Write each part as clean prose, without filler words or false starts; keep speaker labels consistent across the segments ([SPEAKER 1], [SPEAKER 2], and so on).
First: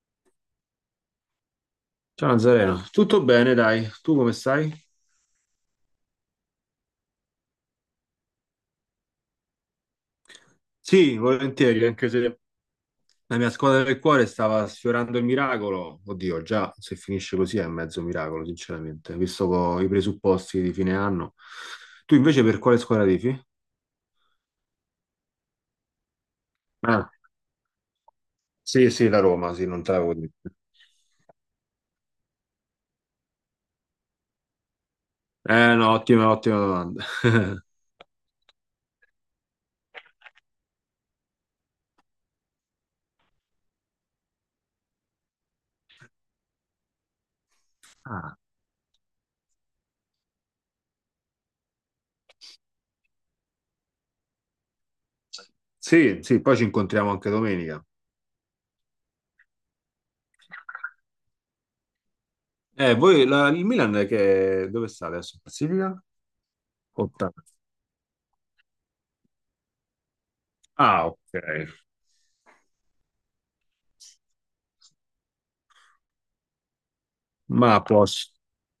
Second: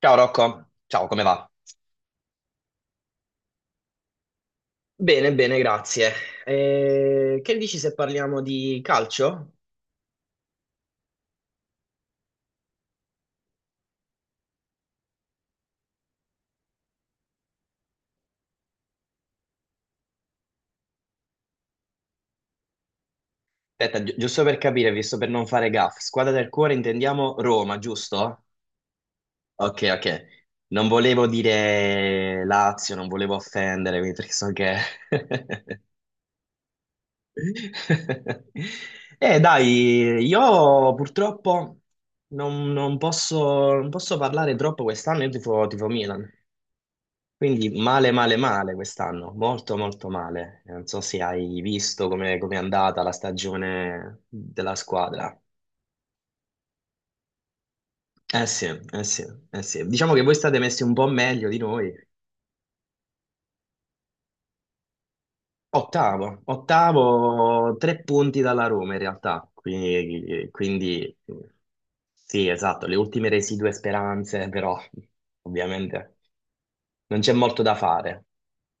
[SPEAKER 1] Ciao Rocco, ciao, come va?
[SPEAKER 2] Ciao Nazareno, tutto bene dai, tu come stai?
[SPEAKER 1] Bene, bene, grazie. Che dici se parliamo di calcio?
[SPEAKER 2] Sì, volentieri, anche se la mia squadra del cuore stava sfiorando il miracolo. Oddio, già se finisce così è mezzo miracolo, sinceramente, visto i presupposti di fine anno. Tu invece per quale squadra tifi?
[SPEAKER 1] Aspetta, giusto per capire, visto per non fare gaff, squadra del cuore
[SPEAKER 2] Ah,
[SPEAKER 1] intendiamo Roma, giusto?
[SPEAKER 2] sì, sì, la Roma, sì,
[SPEAKER 1] Ok,
[SPEAKER 2] non te l'avevo
[SPEAKER 1] ok.
[SPEAKER 2] detto.
[SPEAKER 1] Non volevo dire Lazio, non volevo offendere, quindi perché so che...
[SPEAKER 2] Eh no, ottima, ottima domanda.
[SPEAKER 1] Dai, io purtroppo non posso parlare troppo quest'anno, io tifo Milan. Quindi male, male,
[SPEAKER 2] Ah,
[SPEAKER 1] male quest'anno, molto, molto male. Non so se hai visto come è andata la stagione della squadra.
[SPEAKER 2] sì, sì, poi ci incontriamo anche domenica.
[SPEAKER 1] Eh sì, eh sì, eh sì. Diciamo che voi state messi un po' meglio di noi.
[SPEAKER 2] Il Milan che, dove sta adesso? Classifica?
[SPEAKER 1] Ottavo,
[SPEAKER 2] Ottava.
[SPEAKER 1] ottavo, tre punti dalla Roma in realtà. Quindi,
[SPEAKER 2] Ah,
[SPEAKER 1] quindi
[SPEAKER 2] ok.
[SPEAKER 1] sì, esatto, le ultime residue speranze, però ovviamente non c'è molto
[SPEAKER 2] Ma
[SPEAKER 1] da
[SPEAKER 2] a
[SPEAKER 1] fare.
[SPEAKER 2] posto.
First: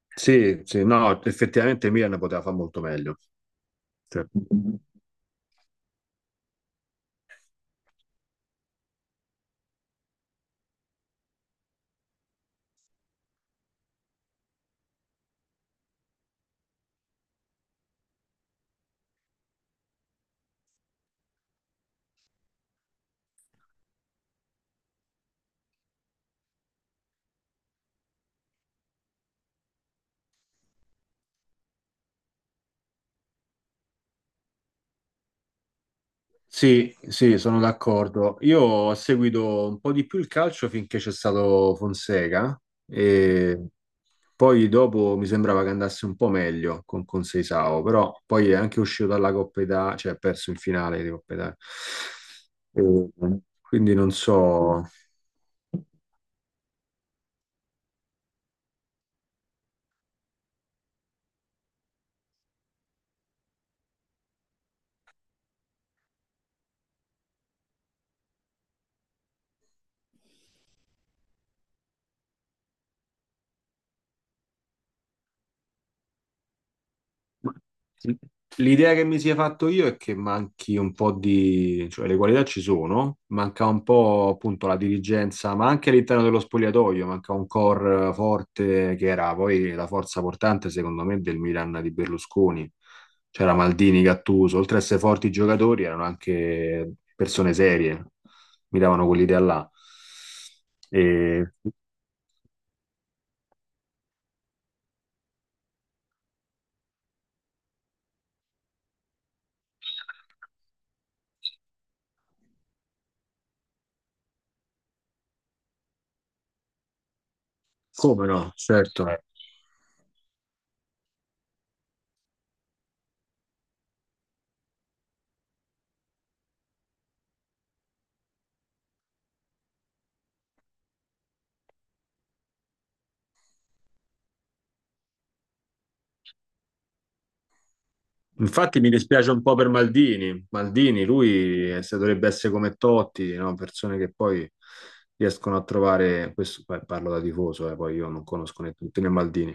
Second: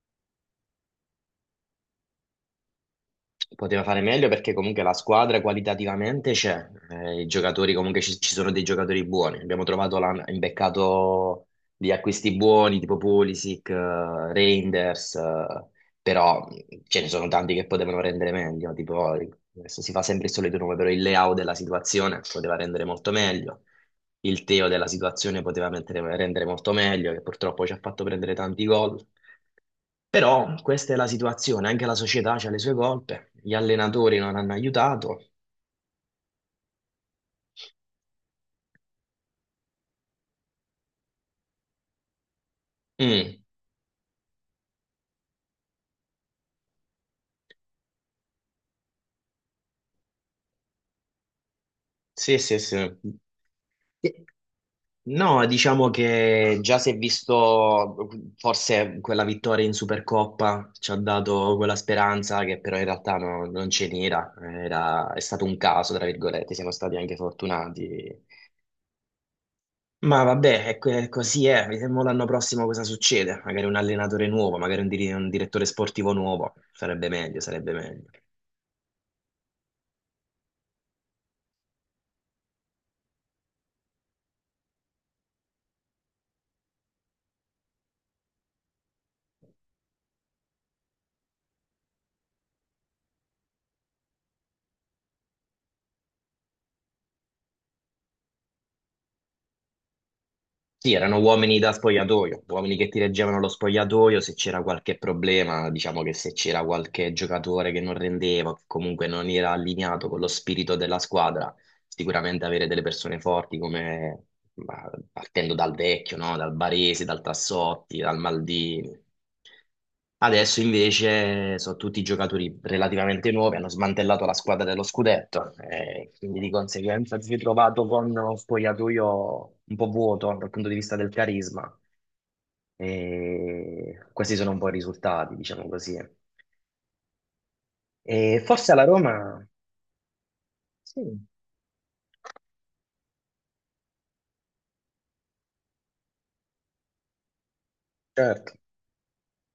[SPEAKER 2] Sì, sì, no, effettivamente Milan poteva fare molto meglio.
[SPEAKER 1] Poteva fare
[SPEAKER 2] Cioè,
[SPEAKER 1] meglio perché comunque la squadra qualitativamente c'è, i giocatori comunque ci sono dei giocatori buoni. Abbiamo trovato, l'hanno imbeccato di acquisti buoni tipo Pulisic, Reinders, però ce ne sono tanti che potevano rendere meglio. Tipo, adesso si fa sempre il solito nome, però il Leao della situazione poteva rendere molto meglio. Il Teo della situazione poteva rendere molto meglio, che purtroppo ci ha fatto prendere tanti gol. Però questa è la situazione, anche la società ha le sue colpe, gli allenatori non hanno aiutato.
[SPEAKER 2] sì, sì, sono d'accordo. Io ho seguito un po' di più il calcio finché c'è stato Fonseca
[SPEAKER 1] Mm,
[SPEAKER 2] e poi dopo mi sembrava che andasse un po' meglio con Seisao, però poi è anche uscito dalla Coppa Italia, cioè ha perso in finale di Coppa Italia.
[SPEAKER 1] sì, sì, sì.
[SPEAKER 2] E quindi non
[SPEAKER 1] Sì.
[SPEAKER 2] so.
[SPEAKER 1] No, diciamo che già si è visto, forse quella vittoria in Supercoppa ci ha dato quella speranza che però in realtà non ce n'era. È stato un caso, tra virgolette, siamo stati anche fortunati. Ma vabbè, così è, vediamo l'anno prossimo cosa succede, magari un allenatore nuovo, magari un direttore sportivo nuovo, sarebbe meglio,
[SPEAKER 2] Ma-
[SPEAKER 1] sarebbe meglio.
[SPEAKER 2] L'idea che mi sia fatto io è che manchi un po' di, cioè le qualità ci sono, manca un po' appunto la dirigenza, ma anche all'interno dello spogliatoio, manca un core forte che era poi la forza portante secondo me del Milan di Berlusconi. C'era Maldini, Gattuso, oltre a essere forti giocatori erano anche persone serie, mi davano quell'idea là.
[SPEAKER 1] Sì,
[SPEAKER 2] E...
[SPEAKER 1] erano uomini da spogliatoio, uomini che ti reggevano lo spogliatoio se c'era qualche problema, diciamo che se c'era qualche giocatore che non rendeva, che comunque non era allineato con lo spirito della squadra. Sicuramente avere delle persone forti come ma, partendo dal Vecchio, no? Dal Baresi, dal Tassotti, dal
[SPEAKER 2] Come no,
[SPEAKER 1] Maldini.
[SPEAKER 2] certo.
[SPEAKER 1] Adesso invece sono tutti giocatori relativamente nuovi, hanno smantellato la squadra dello scudetto, e quindi di conseguenza si è trovato con uno spogliatoio un po' vuoto dal punto di vista del carisma. E questi sono un po' i risultati, diciamo così. E forse
[SPEAKER 2] Infatti
[SPEAKER 1] alla
[SPEAKER 2] mi
[SPEAKER 1] Roma,
[SPEAKER 2] dispiace un po' per Maldini.
[SPEAKER 1] sì,
[SPEAKER 2] Maldini, lui se dovrebbe essere come Totti, no? Persone che poi riescono a trovare, questo beh, parlo da tifoso, poi io non
[SPEAKER 1] certo.
[SPEAKER 2] conosco né tutti né Maldini,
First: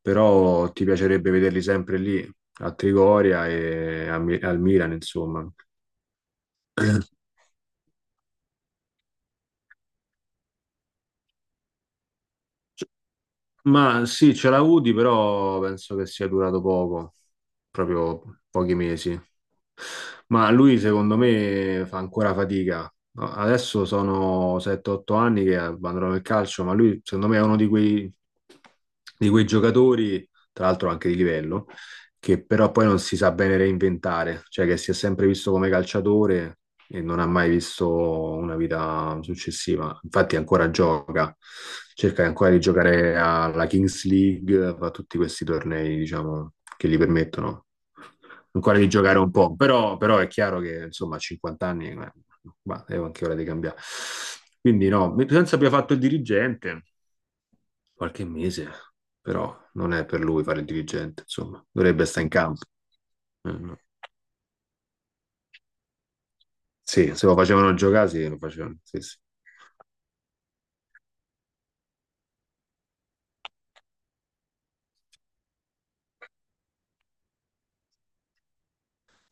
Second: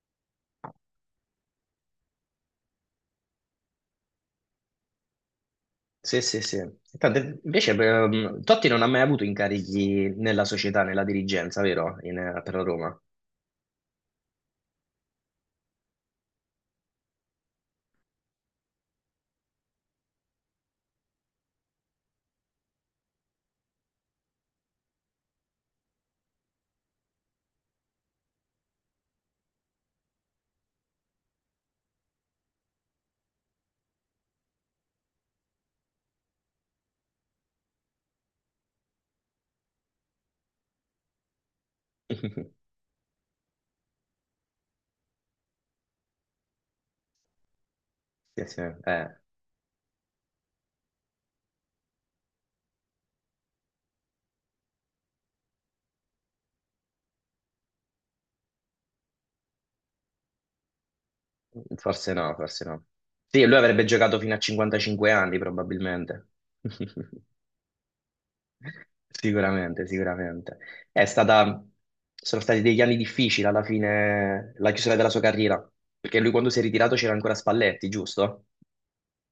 [SPEAKER 2] però ti piacerebbe vederli sempre lì, a Trigoria e a al Milan, insomma.
[SPEAKER 1] Sì, sì, sì. Tanto, invece Totti non ha mai avuto incarichi nella società, nella dirigenza, vero? Per la Roma.
[SPEAKER 2] Ma sì, c'era Udi, però penso che sia durato poco, proprio pochi mesi. Ma lui, secondo me, fa ancora fatica. No, adesso sono 7-8 anni che abbandonano il calcio, ma lui, secondo me, è uno di di quei giocatori, tra l'altro anche di livello, che però poi non si sa bene reinventare, cioè che si è sempre visto come calciatore, e non ha mai visto una vita successiva. Infatti ancora gioca, cerca ancora di giocare alla Kings League, fa tutti questi tornei, diciamo, che gli permettono
[SPEAKER 1] Sì, sì,
[SPEAKER 2] ancora di giocare un po', però è chiaro che insomma a 50 anni bah, è anche ora di cambiare. Quindi no, senza abbia fatto il dirigente qualche mese, però non è per lui fare il dirigente, insomma, dovrebbe
[SPEAKER 1] forse
[SPEAKER 2] stare in
[SPEAKER 1] no,
[SPEAKER 2] campo.
[SPEAKER 1] forse no. Sì, lui
[SPEAKER 2] No.
[SPEAKER 1] avrebbe giocato fino a 55 anni probabilmente.
[SPEAKER 2] Sì, se lo facevano giocare, sì, lo facevano. Sì, sì.
[SPEAKER 1] Sicuramente, sicuramente. È stata, sono stati degli anni difficili alla fine, la chiusura della sua carriera, perché lui quando si è ritirato c'era ancora Spalletti, giusto?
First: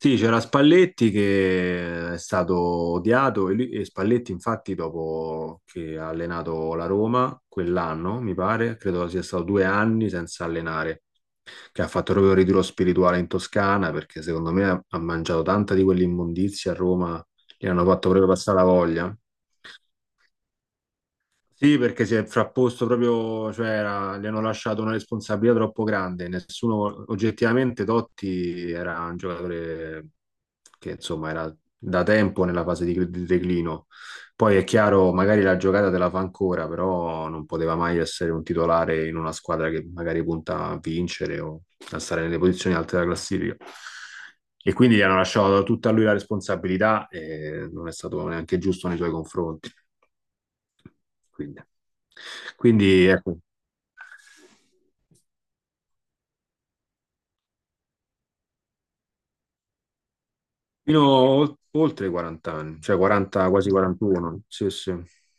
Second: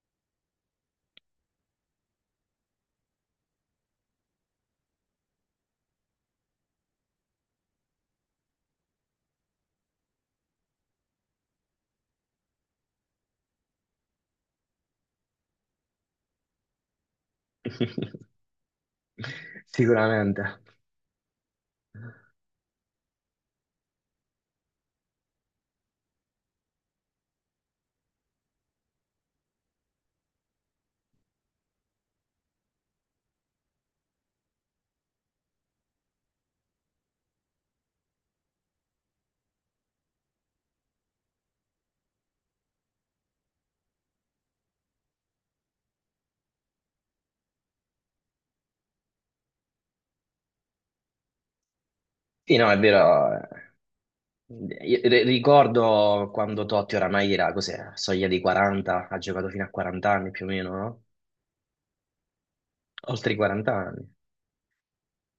[SPEAKER 2] Sì, c'era Spalletti che è stato odiato e, e Spalletti infatti dopo che ha allenato la Roma quell'anno, mi pare, credo sia stato due anni senza allenare, che ha fatto proprio il ritiro spirituale in Toscana perché secondo me ha mangiato tanta di quell'immondizia a Roma, gli hanno fatto proprio passare la voglia.
[SPEAKER 1] Sicuramente.
[SPEAKER 2] Sì, perché si è frapposto proprio, cioè gli hanno lasciato una responsabilità troppo grande. Nessuno, oggettivamente, Totti era un giocatore che insomma era da tempo nella fase di declino. Poi è chiaro, magari la giocata te la fa ancora, però non poteva mai essere un titolare in una squadra che magari punta a vincere o a stare nelle posizioni alte della classifica. E quindi gli hanno lasciato tutta a lui la responsabilità e non è stato neanche giusto nei suoi confronti. Quindi,
[SPEAKER 1] Sì, no, è
[SPEAKER 2] quindi
[SPEAKER 1] vero.
[SPEAKER 2] ecco,
[SPEAKER 1] Ricordo quando Totti oramai era, cos'era, soglia dei 40, ha giocato fino a 40 anni più o meno,
[SPEAKER 2] fino
[SPEAKER 1] no?
[SPEAKER 2] a oltre i 40 anni, cioè
[SPEAKER 1] Oltre i
[SPEAKER 2] 40, quasi
[SPEAKER 1] 40 anni.
[SPEAKER 2] 41. Sì, sì.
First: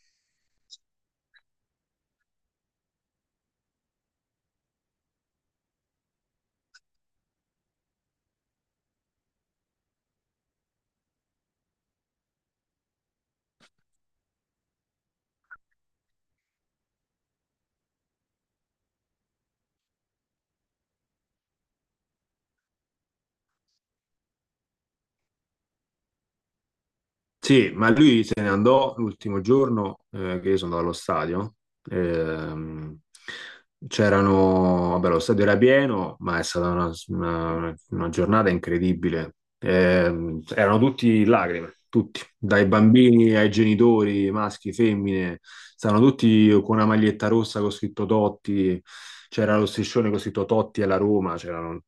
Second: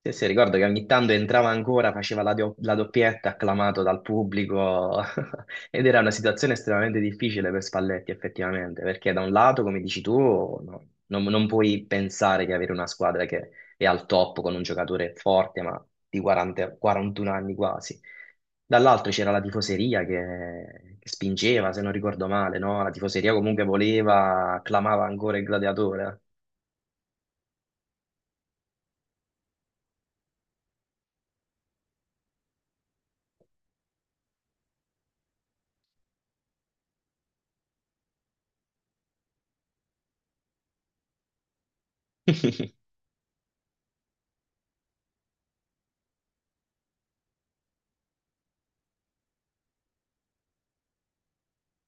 [SPEAKER 1] Sì, sì, ricordo che ogni tanto entrava ancora, faceva la doppietta, acclamato dal pubblico, ed era una situazione estremamente difficile per Spalletti, effettivamente, perché da un lato, come dici tu, no, non puoi pensare di avere una squadra che è al top con un giocatore forte, ma di 40 41 anni quasi. Dall'altro c'era la tifoseria che spingeva, se non ricordo male, no? La tifoseria comunque voleva, clamava ancora il gladiatore.
[SPEAKER 2] Sì, ma lui se ne andò l'ultimo giorno che io sono andato allo stadio. Ehm, c'erano, vabbè, lo stadio era pieno, ma è stata una giornata incredibile. Erano tutti in lacrime, tutti, dai bambini ai genitori, maschi, femmine, stavano tutti con una maglietta rossa con scritto Totti, c'era lo striscione con scritto Totti alla Roma, c'erano,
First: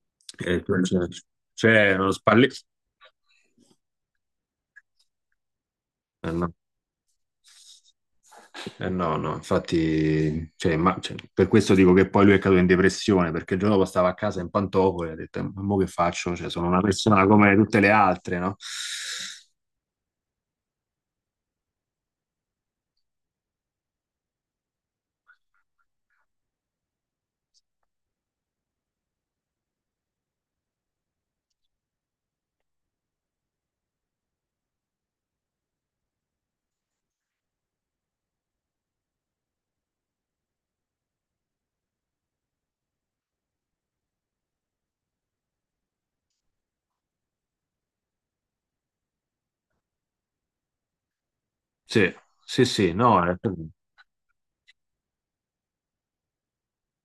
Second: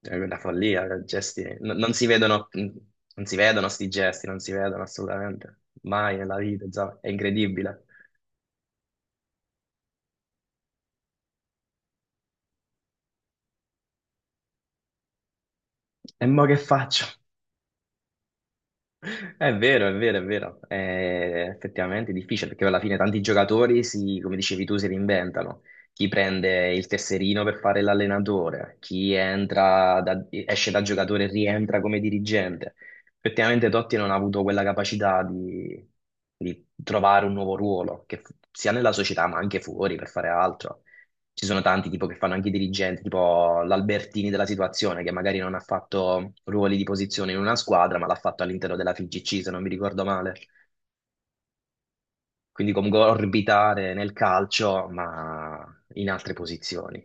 [SPEAKER 1] È una
[SPEAKER 2] eh,
[SPEAKER 1] follia,
[SPEAKER 2] c'è
[SPEAKER 1] gesti. Non
[SPEAKER 2] c'è
[SPEAKER 1] si
[SPEAKER 2] uno
[SPEAKER 1] vedono,
[SPEAKER 2] spalletto.
[SPEAKER 1] non si vedono sti gesti, non si vedono assolutamente. Mai nella vita, insomma, è incredibile.
[SPEAKER 2] Eh no, no, infatti, cioè, cioè, per questo dico che poi lui è caduto in depressione, perché il giorno dopo stava a casa in pantofole e ha detto, ma mo che
[SPEAKER 1] E
[SPEAKER 2] faccio?
[SPEAKER 1] mo
[SPEAKER 2] Cioè,
[SPEAKER 1] che
[SPEAKER 2] sono una
[SPEAKER 1] faccio?
[SPEAKER 2] persona come tutte le altre, no?
[SPEAKER 1] È vero, è vero, è vero. È effettivamente difficile perché alla fine tanti giocatori si, come dicevi tu, si reinventano. Chi prende il tesserino per fare l'allenatore, chi esce da giocatore e rientra come dirigente. Effettivamente Totti non ha avuto quella capacità di trovare un nuovo ruolo, che sia nella società ma anche fuori per fare altro. Ci sono tanti tipo che fanno anche i dirigenti, tipo l'Albertini della situazione, che magari non ha fatto ruoli di posizione in una squadra, ma l'ha fatto all'interno della FIGC, se non mi ricordo male.
[SPEAKER 2] Sì, sì,
[SPEAKER 1] Quindi
[SPEAKER 2] sì,
[SPEAKER 1] comunque
[SPEAKER 2] no,
[SPEAKER 1] orbitare nel calcio, ma in altre posizioni.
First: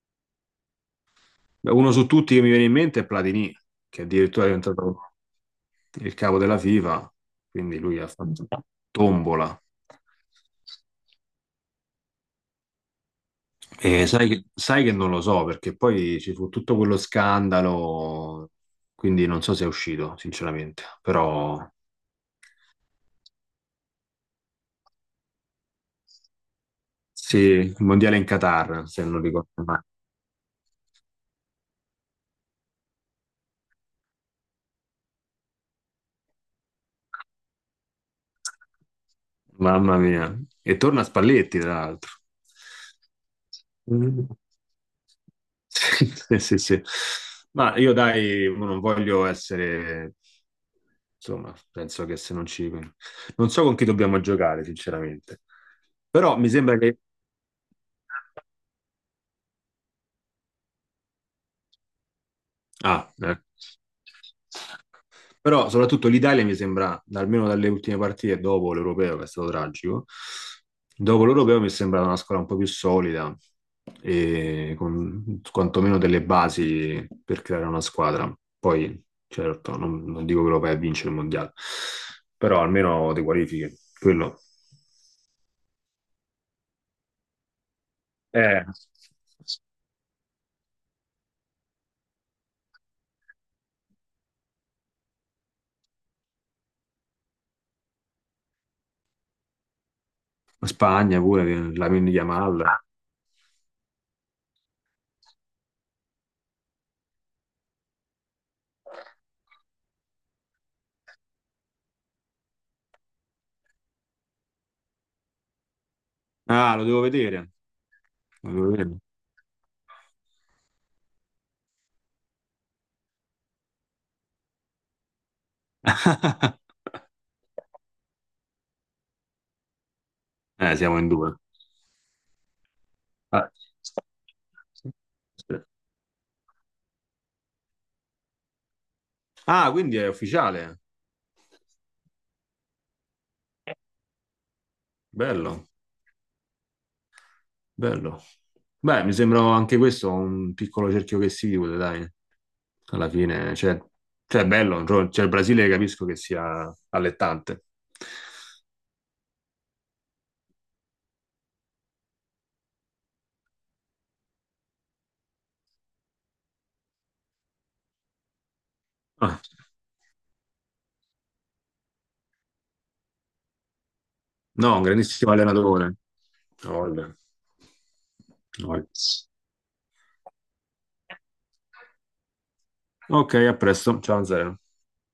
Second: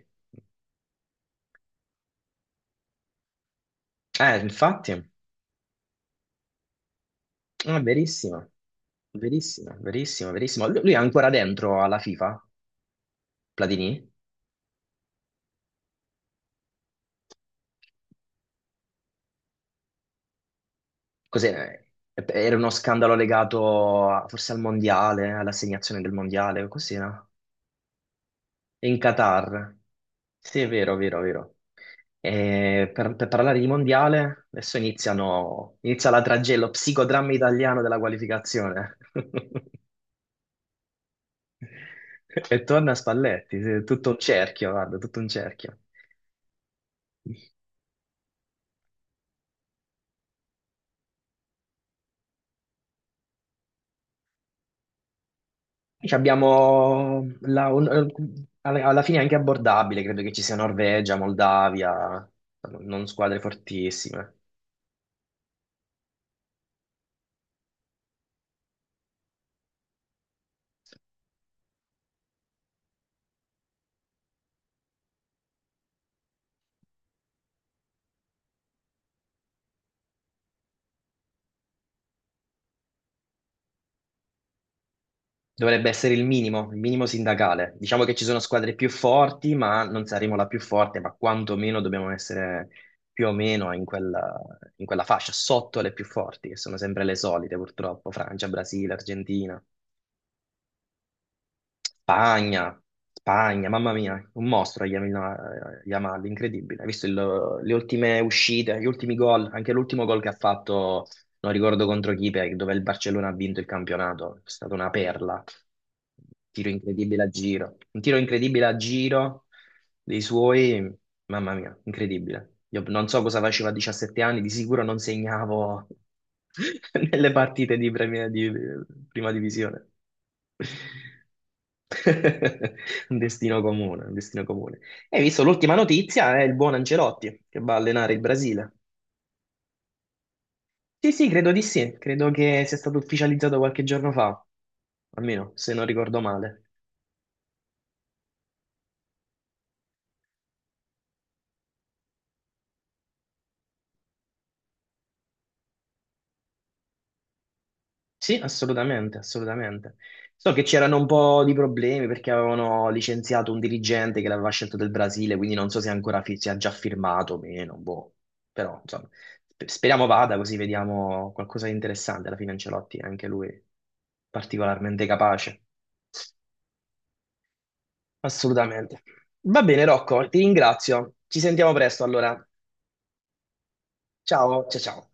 [SPEAKER 2] uno su tutti che mi viene in mente è Platini, che addirittura è
[SPEAKER 1] Infatti, è
[SPEAKER 2] diventato il capo della FIFA, quindi lui ha fatto
[SPEAKER 1] verissimo,
[SPEAKER 2] tombola.
[SPEAKER 1] verissimo, verissimo, verissimo. Lui è ancora dentro alla FIFA, Platini?
[SPEAKER 2] E sai, sai che non lo so perché poi ci fu tutto quello scandalo, quindi non so se è uscito, sinceramente. Però
[SPEAKER 1] Cos'è? Era uno scandalo legato forse al mondiale, all'assegnazione del mondiale, così, no?
[SPEAKER 2] sì, il mondiale in Qatar,
[SPEAKER 1] In
[SPEAKER 2] se non ricordo
[SPEAKER 1] Qatar.
[SPEAKER 2] male.
[SPEAKER 1] Sì, è vero, vero, vero. E per parlare di mondiale, adesso inizia la tragella, psicodramma italiano della qualificazione.
[SPEAKER 2] Mamma mia. E torna Spalletti, tra l'altro.
[SPEAKER 1] E torna Spalletti, sì, tutto un
[SPEAKER 2] Mm.
[SPEAKER 1] cerchio, guarda, tutto un cerchio.
[SPEAKER 2] Sì, sì, sì. Ma io dai, mo non voglio essere, insomma, penso che se non ci... Non so con chi dobbiamo giocare, sinceramente.
[SPEAKER 1] Ci
[SPEAKER 2] Però mi sembra che
[SPEAKER 1] abbiamo alla fine è anche abbordabile, credo che ci sia Norvegia, Moldavia, non
[SPEAKER 2] ah, eh.
[SPEAKER 1] squadre fortissime.
[SPEAKER 2] Però soprattutto l'Italia mi sembra, almeno dalle ultime partite dopo l'Europeo, che è stato tragico, dopo l'Europeo mi è sembrata una squadra un po' più solida e con quantomeno delle basi per creare una squadra. Poi, certo, non dico che lo vai a vincere il mondiale, però almeno ti qualifichi. Quello.
[SPEAKER 1] Dovrebbe essere il minimo sindacale. Diciamo che ci sono
[SPEAKER 2] Eh,
[SPEAKER 1] squadre più forti, ma non saremo la più forte, ma quantomeno dobbiamo essere più o meno in quella, fascia, sotto le più forti, che sono sempre le solite, purtroppo, Francia, Brasile, Argentina.
[SPEAKER 2] Spagna pure, la Yamal.
[SPEAKER 1] Spagna, Spagna, mamma mia, un mostro Yamal, Yamal, incredibile. Hai visto le ultime uscite, gli ultimi gol, anche l'ultimo gol che ha fatto, non ricordo contro chi, dove il Barcellona ha vinto il campionato, è stata una perla. Tiro
[SPEAKER 2] Ah, lo devo
[SPEAKER 1] incredibile a
[SPEAKER 2] vedere.
[SPEAKER 1] giro, un tiro
[SPEAKER 2] Lo
[SPEAKER 1] incredibile
[SPEAKER 2] devo
[SPEAKER 1] a
[SPEAKER 2] vedere.
[SPEAKER 1] giro dei suoi, mamma mia, incredibile. Io non so cosa facevo a 17 anni, di sicuro non segnavo nelle partite di prima divisione.
[SPEAKER 2] Siamo in due.
[SPEAKER 1] Un
[SPEAKER 2] Ah,
[SPEAKER 1] destino comune, un destino comune.
[SPEAKER 2] sì.
[SPEAKER 1] E hai visto l'ultima notizia è il buon Ancelotti che va a allenare il Brasile.
[SPEAKER 2] Ah, quindi è ufficiale.
[SPEAKER 1] Sì, sì, credo di sì, credo che sia stato ufficializzato qualche giorno fa, almeno
[SPEAKER 2] Bello,
[SPEAKER 1] se non ricordo male.
[SPEAKER 2] bello. Beh, mi sembra anche questo un piccolo cerchio che si chiude, dai. Alla fine, cioè, cioè, è bello. Cioè, cioè, il Brasile capisco che sia allettante.
[SPEAKER 1] Sì, assolutamente, assolutamente. So che c'erano un po' di problemi perché avevano licenziato un dirigente che l'aveva scelto del Brasile, quindi non so se ancora si è già firmato o meno, boh. Però, insomma,
[SPEAKER 2] Ah,
[SPEAKER 1] speriamo vada così vediamo qualcosa di interessante. Alla fine Ancelotti è anche lui
[SPEAKER 2] no, un
[SPEAKER 1] particolarmente
[SPEAKER 2] grandissimo
[SPEAKER 1] capace.
[SPEAKER 2] allenatore. Voglia,
[SPEAKER 1] Assolutamente.
[SPEAKER 2] voglia.
[SPEAKER 1] Va bene, Rocco, ti ringrazio. Ci sentiamo presto allora.
[SPEAKER 2] Ok, a presto. Ciao, Zero.
[SPEAKER 1] Ciao, ciao, ciao.